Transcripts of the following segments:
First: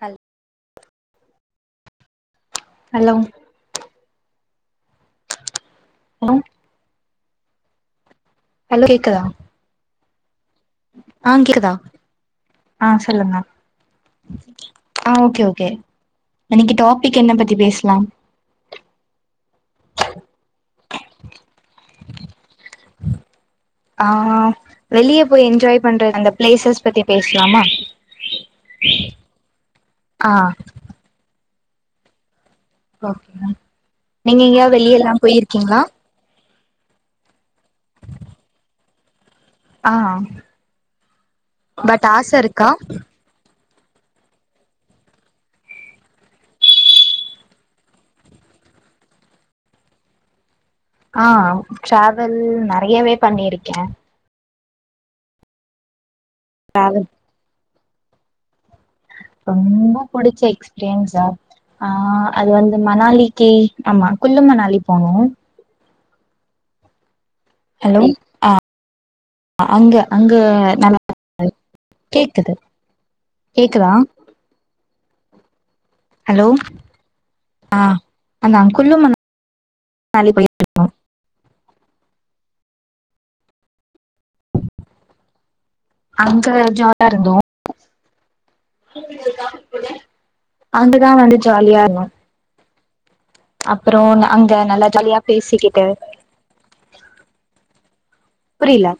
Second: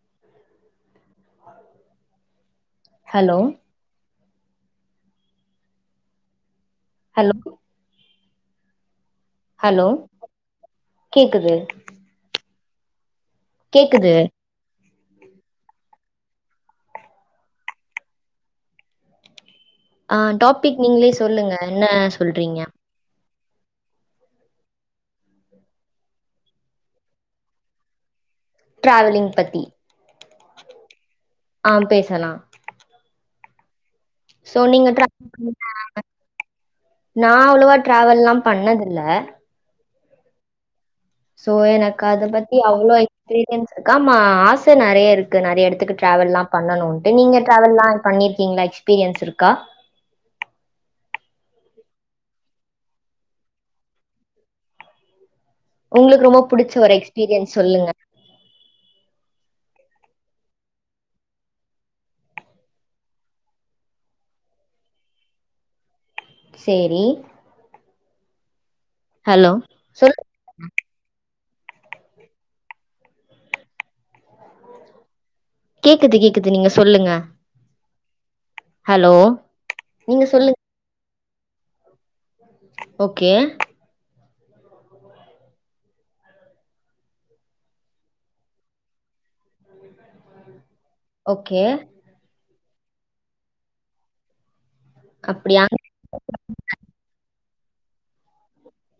ஹல் hello hello hello hello கேக்குதா hello ஆ கேக்குது கிதா ஆ சொல்லுங்க கேக்குது ஆ ஓகே ஓகே இன்னைக்கி டாபிக் என்ன பத்தி பேசலா ஆ டாபிக் நீங்களே சொல்லுங்க என்ன சொல்றீங்க ஆ வெளிய போய் என்ஜாய் பண்றது அந்த பிளேசஸ் பத்தி பேஸ்லாமா ட்ராவலிங் பத்தி ஆ ஆம் பேசலா ஓகேங்க நீங்க சோ எங்கயாவ் வெளியல்லா டிராவல் போயிருக்கீங்ளா நா அவ்ளவா டிராவல்லா பண்ணதில்ல ஆ சோ பட் எனக்கத ஆச பத்தி இருக்கா அவ்ளோ ப்ரியன்ஸ் ஆமா ஆச நெறைய இருக்கு நெறைய இடத்துக்கு ட்ராவெல்லா பண்ணணுன்ட்டு நீங்க ட்ராவெல்லா பண்ணியிருக்கீங்ளா எக்ஸ்பீரியன்ஸ் இருக்கா ஆ டிராவல் நெறையவே பண்ணிருக்கே உங்ளுக்கு ரொம்ப புடிச்ச ஒரு எக்ஸ்பீரியன்ஸ் சொல்லுங்க ரொம்ப புடிச்ச எக்ஸ்பீரியன்ஸா ஆ அது வந்து மணாலிக்கு ஆமா குல்லு மணாலி போனோ சேரி ஹலோ ஆ ஹலோ அங்க சொல் அங்க நல்லா கேக்குது கேக்குதா கேக்குது ஹலோ கேக்குது நீங்க சொல்லுங்க ஆ அந்த அங்குள்ளு ஹலோ நீங்க மணாலி போய் சொல்லுங் ஓகே அங்க ஜா லா இருந்தோ அங்க ளா வந்து ஓகே ஜாலியா இருந்தோ அப்புறம் அங்க நல்லா ஜாலியா அப்டியா பேசிக்கிட்டு புரியல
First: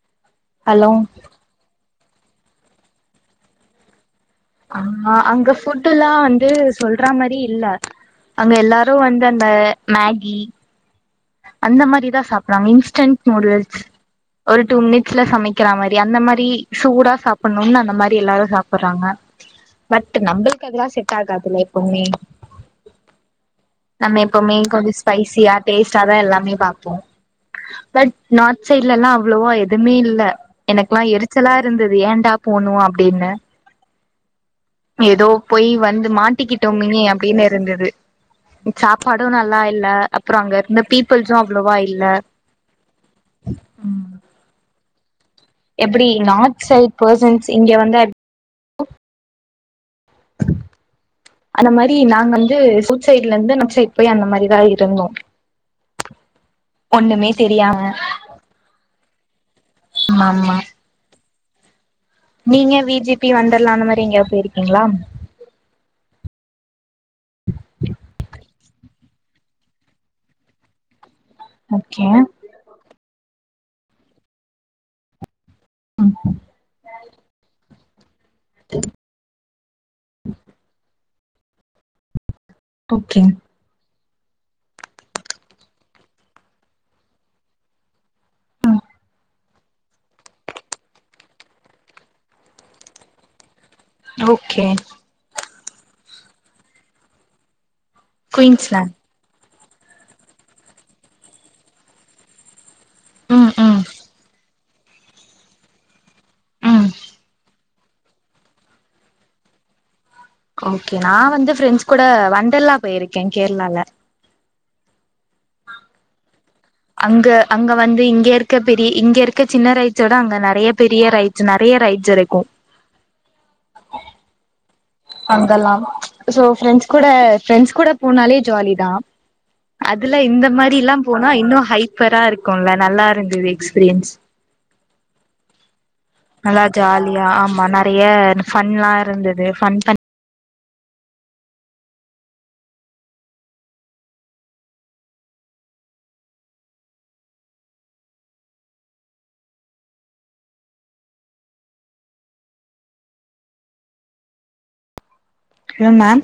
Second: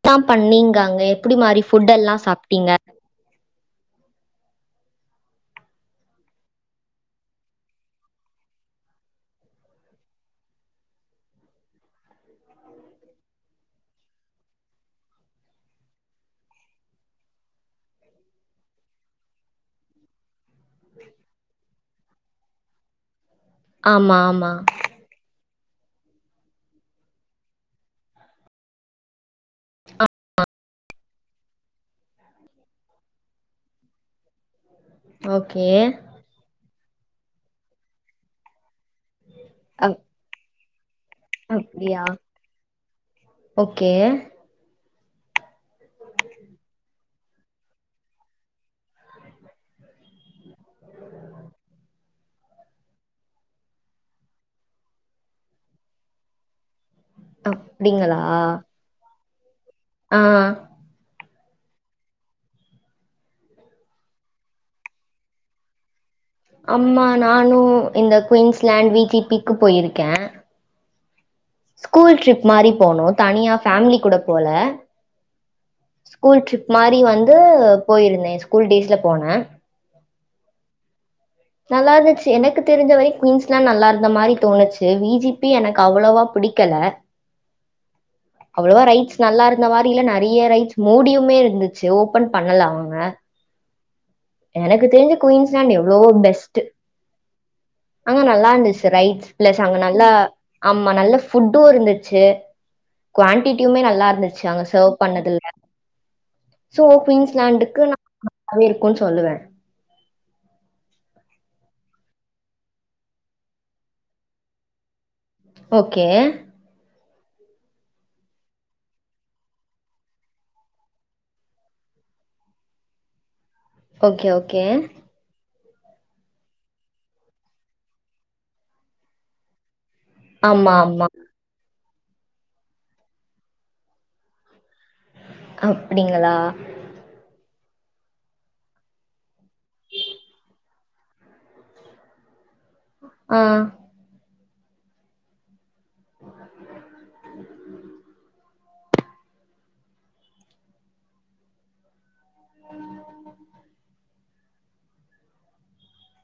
என்னதா பண்ணீங்க ஹலோ அங்க எப்படி மாரி புட் எல்லா சாப்ட்டீங்க ஆ அங்க ஃபுட்டுல்லா வந்து சொல்ற மாதிரி இல்ல அங்க எல்லாரும் வந்து அந்த மேகி அந்த மாரிதா சாப்பிடுராங்க இன்ஸ்டண்ட் நூடுல்ஸ் ஒரு டூ மினிட்ஸ்ல சமைக்கிற மாரி அந்த மாரி சூடா சாப்பிடணும்னு அந்த மாரி எல்லாரும் சாப்பிடுறாங்க பட் நம்மளுக்கு அதெல்லா செட் ஆகாதுல்ல எப்பவுமே ஆமா நம்ம ஆமா எப்பவுமே கொஞ்ச ஸ்பைசியா டேஸ்டாதா எல்லாமே பாப்போம் பட் நார்த் சைட்ல எல்லா அவ்வளவோ எதுவுமே அ இல்ல எனக்கெல்லா எரிச்சலா இருந்தது ஏன்டா போனோ அப்படின்னு ஏதோ ஓகே போய் வந்து மாட்டிக்கிட்டோம் மினி அப்படின்னு இருந்தது சாப்பாடும் நல்லா இல்ல அப்புறம் அங்க இருந்து பீ அப்படியா ஓகே எப்படி நார்த் சைட் பர்சன்ஸ் இங்க வந்தா அந்த மாதிரி நாங்க வந்து சவுத் சைட்ல இருந்து நார்த் சைட் போய் அந்த மாதிரிதா இருந்தோ ஒண்ணுமே தெரியாம அப்படிங்களா மா மா நீங்க வி ஜி பி வொண்டர்லா அந்த மாதிரி எங்கயா போயிருக்கீங்களா அம்மா நானு இந்த குயின்ஸ்லாண்ட் வி ஜி பி க்கு போயிருக்க ஓகே ஸ்கூல் ட்ரிப் மாதிரி போனோ தனியா ஃபேமிலி கூட போல ம் ஸ்கூல் ட்ரிப் மாதிரி வந்து போயிருந்தே ஸ்கூல் டேஸ்ல போனே நல்லா இருந்துச்சு எனக்கு தெரிஞ்ச வரைக்கு ஓகே குயின்ஸ் ல நல்லா இருந்த மாதிரி தோணுச்சு வி ஜி பி எனக்கு அவ்வளோவா புடிக்கல அவ்வளவா ரைட்ஸ் நல்லா இருந்த மாதிரி இல்ல நிறைய ரைடஸ் மூடியுமே இருந்துச்சு ஓபன் பண்ணல அவுங்க ஓகே எனக்கு தெரிஞ்ச குயின்ஸ்லண்ட் எவ்வளோ பெஸ்ட் அங்க நல்லா இருந்துச்சு குயின்ஸ்லாண்ட் ரைட்ஸ் பிளஸ் அங்க நல்லா ஆமா நல்ல ஃபுட்டு இருந்துச்சு ம் ம் குவான்டிட்டியுமே நல்லா இருந்துச்சு அங்க சர்வ் பண்ணதில்ல ம் சோ குயின்ஸ்லாண்டுக்கு நா நல்லாவே இருக்குனு சொல்லுவே ஓகே நா வந்து ஃப்ரெண்ட்ஸ் கூட வொண்டர்ல்லா போயிருக்கே கேரளால ஓகே அங்க அங்க வந்து இங்க இருக்க பெரிய இங்க இருக்க சின்ன ரைட்ச்சோட அங்க நிறைய பெரிய ரைட்ஸ் நறைய ரைட்ஸ் இருக்கு ஓகே ஓகே அங்கெல்லா சோ ஃப்ரெண்ட்ஸ் கூட ஃப்ரெண்ட்ஸ் கூட போனாலே ஜாலி தா அதுல இந்த ஆமா மாரில்லா ஆமா போனா இன்னு ஹைப்பரா இருக்குல்ல நல்லாருந்தது எக்ஸ்பீரியன்ஸ் அப்டிங்களா நல்லா ஜாலியா ஆமா நறைய ஃபன்லா இருந்தது ஃபன் பண் ஆ ஹலோ மேம்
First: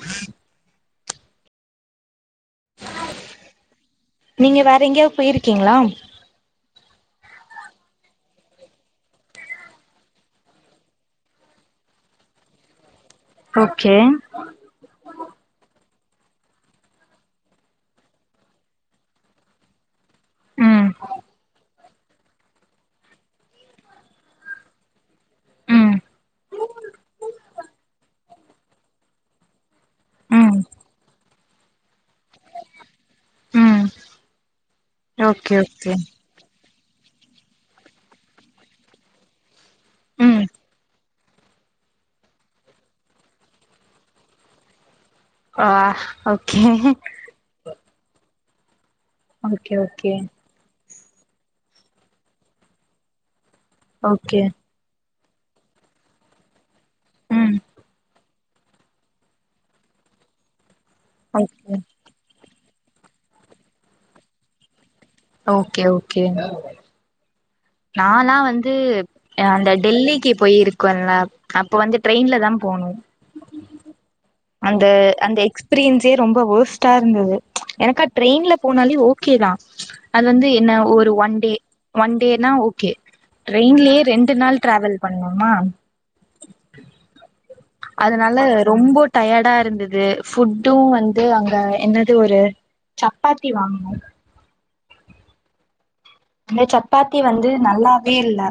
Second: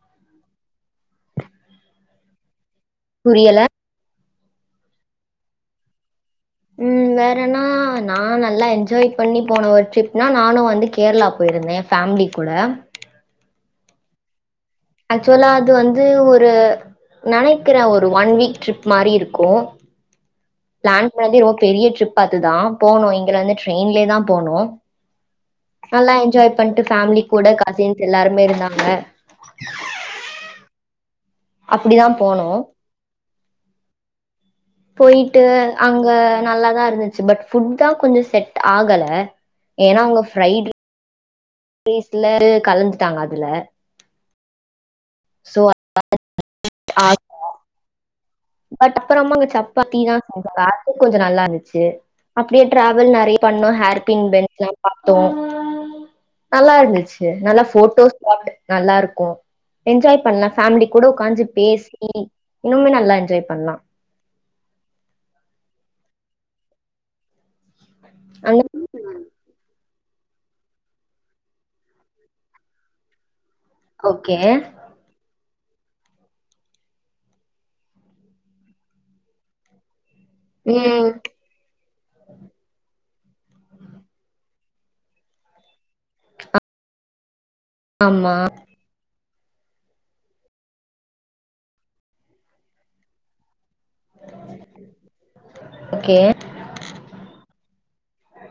புரியல நீங்க வேற எங்கேயாவது போயிருக்கீங்களா ம் வேறன்னா நா நல்லா என்ஜாய் பண்ணி போன ஒரு ட்ரிப்னா நானு வந்து கேரளா போயிருந்தே ஃபேமிலி கூட ஓகே ஆக்சுவலா அது வந்து ஒரு நெனைக்கிறே ஒரு ஒன் வீக் ட்ரிப் மாரி இருக்கு ம் பிளான் பண்ணதே ரொம்ப பெரிய ட்ரிப் அதுதா போனோ இங்க வந்து ட்ரெயின்லேயே தா போனோ ம் நல்லா என்ஜாய் பண்ணிட்டு ஃபேமிலி கூட கசின்ஸ் எல்லாருமே இருந்தாங்க ம் அப்படிதா போனோ ம் போயிட்டு ஓகே ஓகே அங்க நல்லாதா இருந்துச்சு பட் ஃபுட் தா கொஞ்சோ செட் ஆகல ஏனா அவுங்க ம் ஃப்ரைட் டேஸ்ட்ல கலந்துட்டாங்க அதுல சோ ஆ ஓகே பட் அப்றமா அங்க ஓகே ஓகே சப்பாத்திதா சாப் பட கொஞ்சோ நல்லாருந்துச்சு அப்டியே டிராவல் நறய பண்ணோ ஹேர் பின் ஓகே பென்ட்லா பாதோ நல்லாருந்துச்சு ம் நல்லா போட்டோஸ் கிராப்ட் நல்லாருக்கு என்ஜாய் பண்ணலா ஃபேமிலி கூட உட்காஞ்சி ஓகே பேசி இன்னுமே நல்லா என்ஜாய் பண்லா ஓகே ஓகே நாலா அந்த வந்து அந்த டெல்லிக்கி போயிருக்கோல்ல அப்போ வந்து ட்ரெயின்ல தா போணு ஓகே அந்த அந்த எக்ஸ்பீரியன்ஸே ரொம்ப வோர்ஸ்ட்டா இருந்தது எனக்கா ட்ரெயின்ல போனாலே ஓகே தா அது வந்து என்ன ம் ஒரு ஒன் டே ஒன் டே நா ஓகே ட்ரெயின்லயே ரெண்டு நாள் டிராவல் பண்ணோமா ஆமா அதனால ரொம்போ டயார்டா இருந்தது ஃபுட்டு வந்து அங்க என்னது ஒரு சப்பாத்தி வாங்கனோ ஓகே அந்த சப்பாத்தி வந்து நல்லாவே இல்ல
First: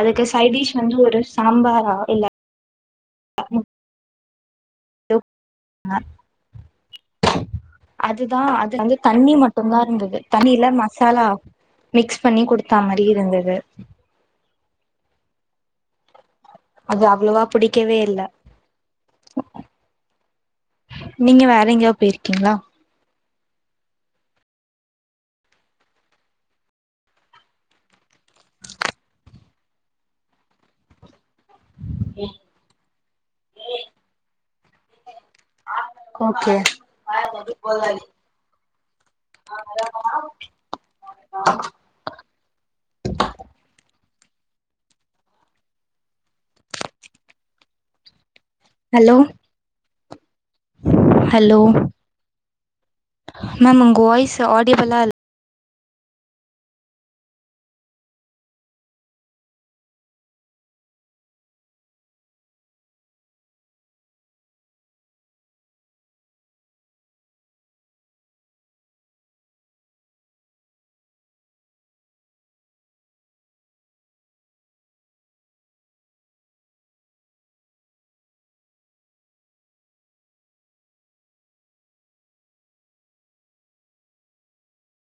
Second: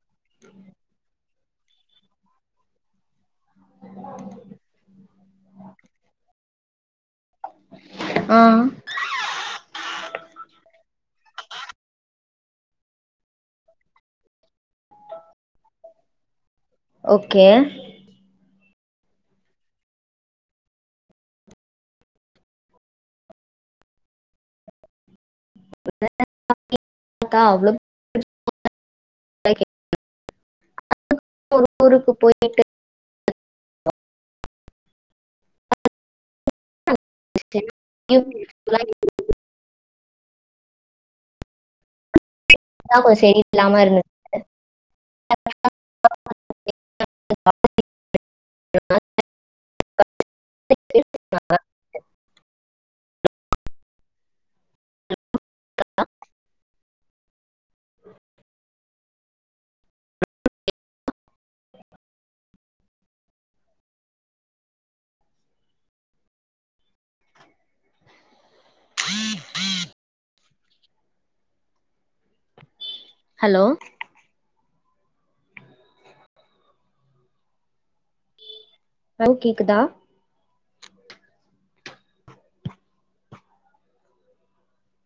அதுக்கு சைட் டிஷ் வந்து ஒரு சாம்பாரா இல்ல [inaudible] ஆ அதுதா அது வந்து தண்ணி மட் மட்டு்தா இருந்தது தண்ணியில மசாலா மிக்ஸ் பண்ணி குடுத்தா மாரி இருந்தது அது அவ்ளோவா ஓகே புடிக்கவே இல்ல நீங்க வேற எங்கேயா போயிருக்கீங்களா [inaudible] [inaudible] ஊருக்கு போயிட்டு ஓகே [inaudible] ஆமா செரியில்லாம இருந் [inaudible] ஹலோ ஹலோ மேம் உங்க வாய்ஸ் ஆடியபிள்லா இ ஹலோ மேம் கேக்குதா